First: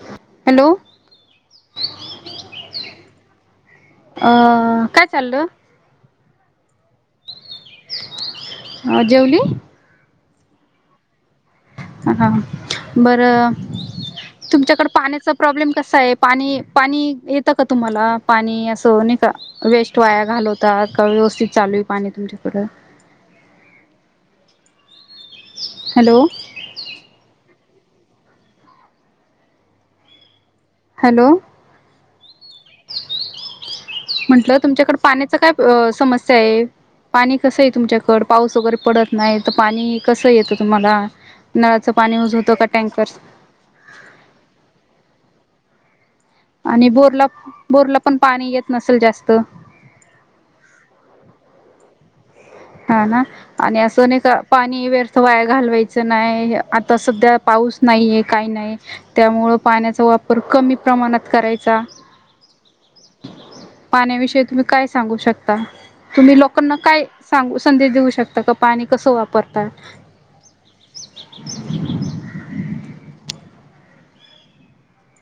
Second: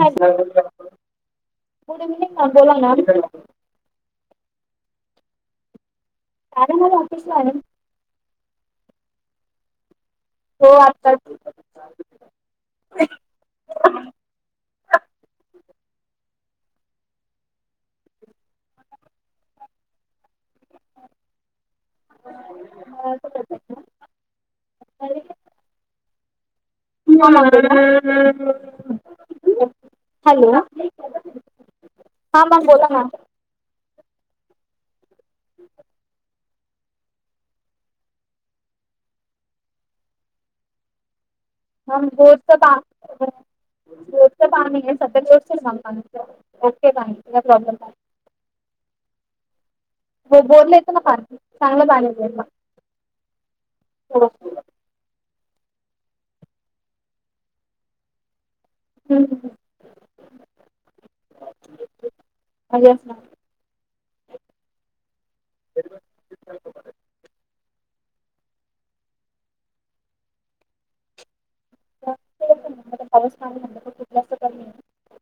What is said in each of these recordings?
Hello पुढे मी कोण बोललो ना चाललो अरे मी ऑफिसला आले अ जेवली. हो आत्ताच, ह बर तुमच्याकड पाण्याचा प्रॉब्लेम कसा आहे, पाणी पाणी येतं का तुम्हाला पाणी असं न का वेस्ट वाया घालवत. का व्यवस्थित चालू आहे पाणी तुमच्याकड. [unintelligible] हॅलो! [unintelligible] Hello hello! हा मॅम बोला ना. म्हंटलं तुमच्याकडे पाण्याच काय समस्या आहे. पाणी कस आहे तुमच्याकड पाऊस वगैरे पडत नाही, तर पाणी कसं येतं तुम्हाला. नळाचं पाणी हा यूज होतं का बोरच टँकर्स पाणी सध्यातरी बोरचे दिवसभर असते. आणि बोरला बोरला पण पाणी येत नसेल जास्त, हो बोरला येताना पाणी चांगले येतं. मॅम हा ना आणि असं नाही हो का पाणी व्यर्थ, वाया, घालवायचं नाही, आता सध्या पाऊस नाहीे काही नाही हम्म, हम्म. त्यामुळं पाण्याचा वापर कमी प्रमाणात करायचा. म्हणजे येस मॅम पाण्याविषयी तुम्ही काय सांगू शकता, तुम्ही लोकांना काय सांगू संदेश देऊ शकता का पाणी कस वापरतात. कुठ जा [unintelligible]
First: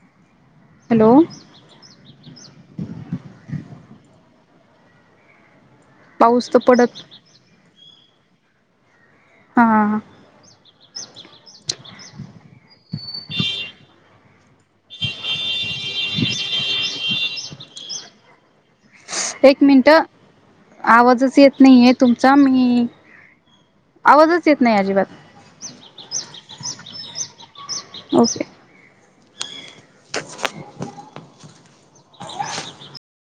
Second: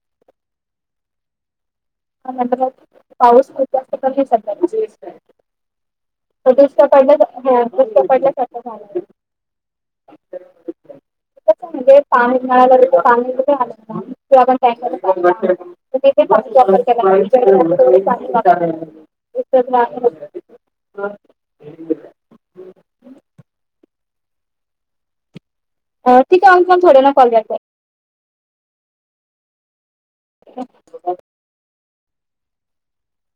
हॅलो! ह नंतर पाऊस कोत असत पण हे स पाऊस [unintelligible] तर दुष्काळ पडत पडल्या हो दुष्काळ पडल्यासारखं झालंय. हां कसं पाणी मिळालं तर पाण्याची खूप हलत आहे टँकरनं पाणी चालू आहे. मा [unintelligible] एक मिनिट आवाजच येत नाहीये तुमचा मी आवाजच येत नाही अजिबात, अ तिथे [inaudible] ओके ह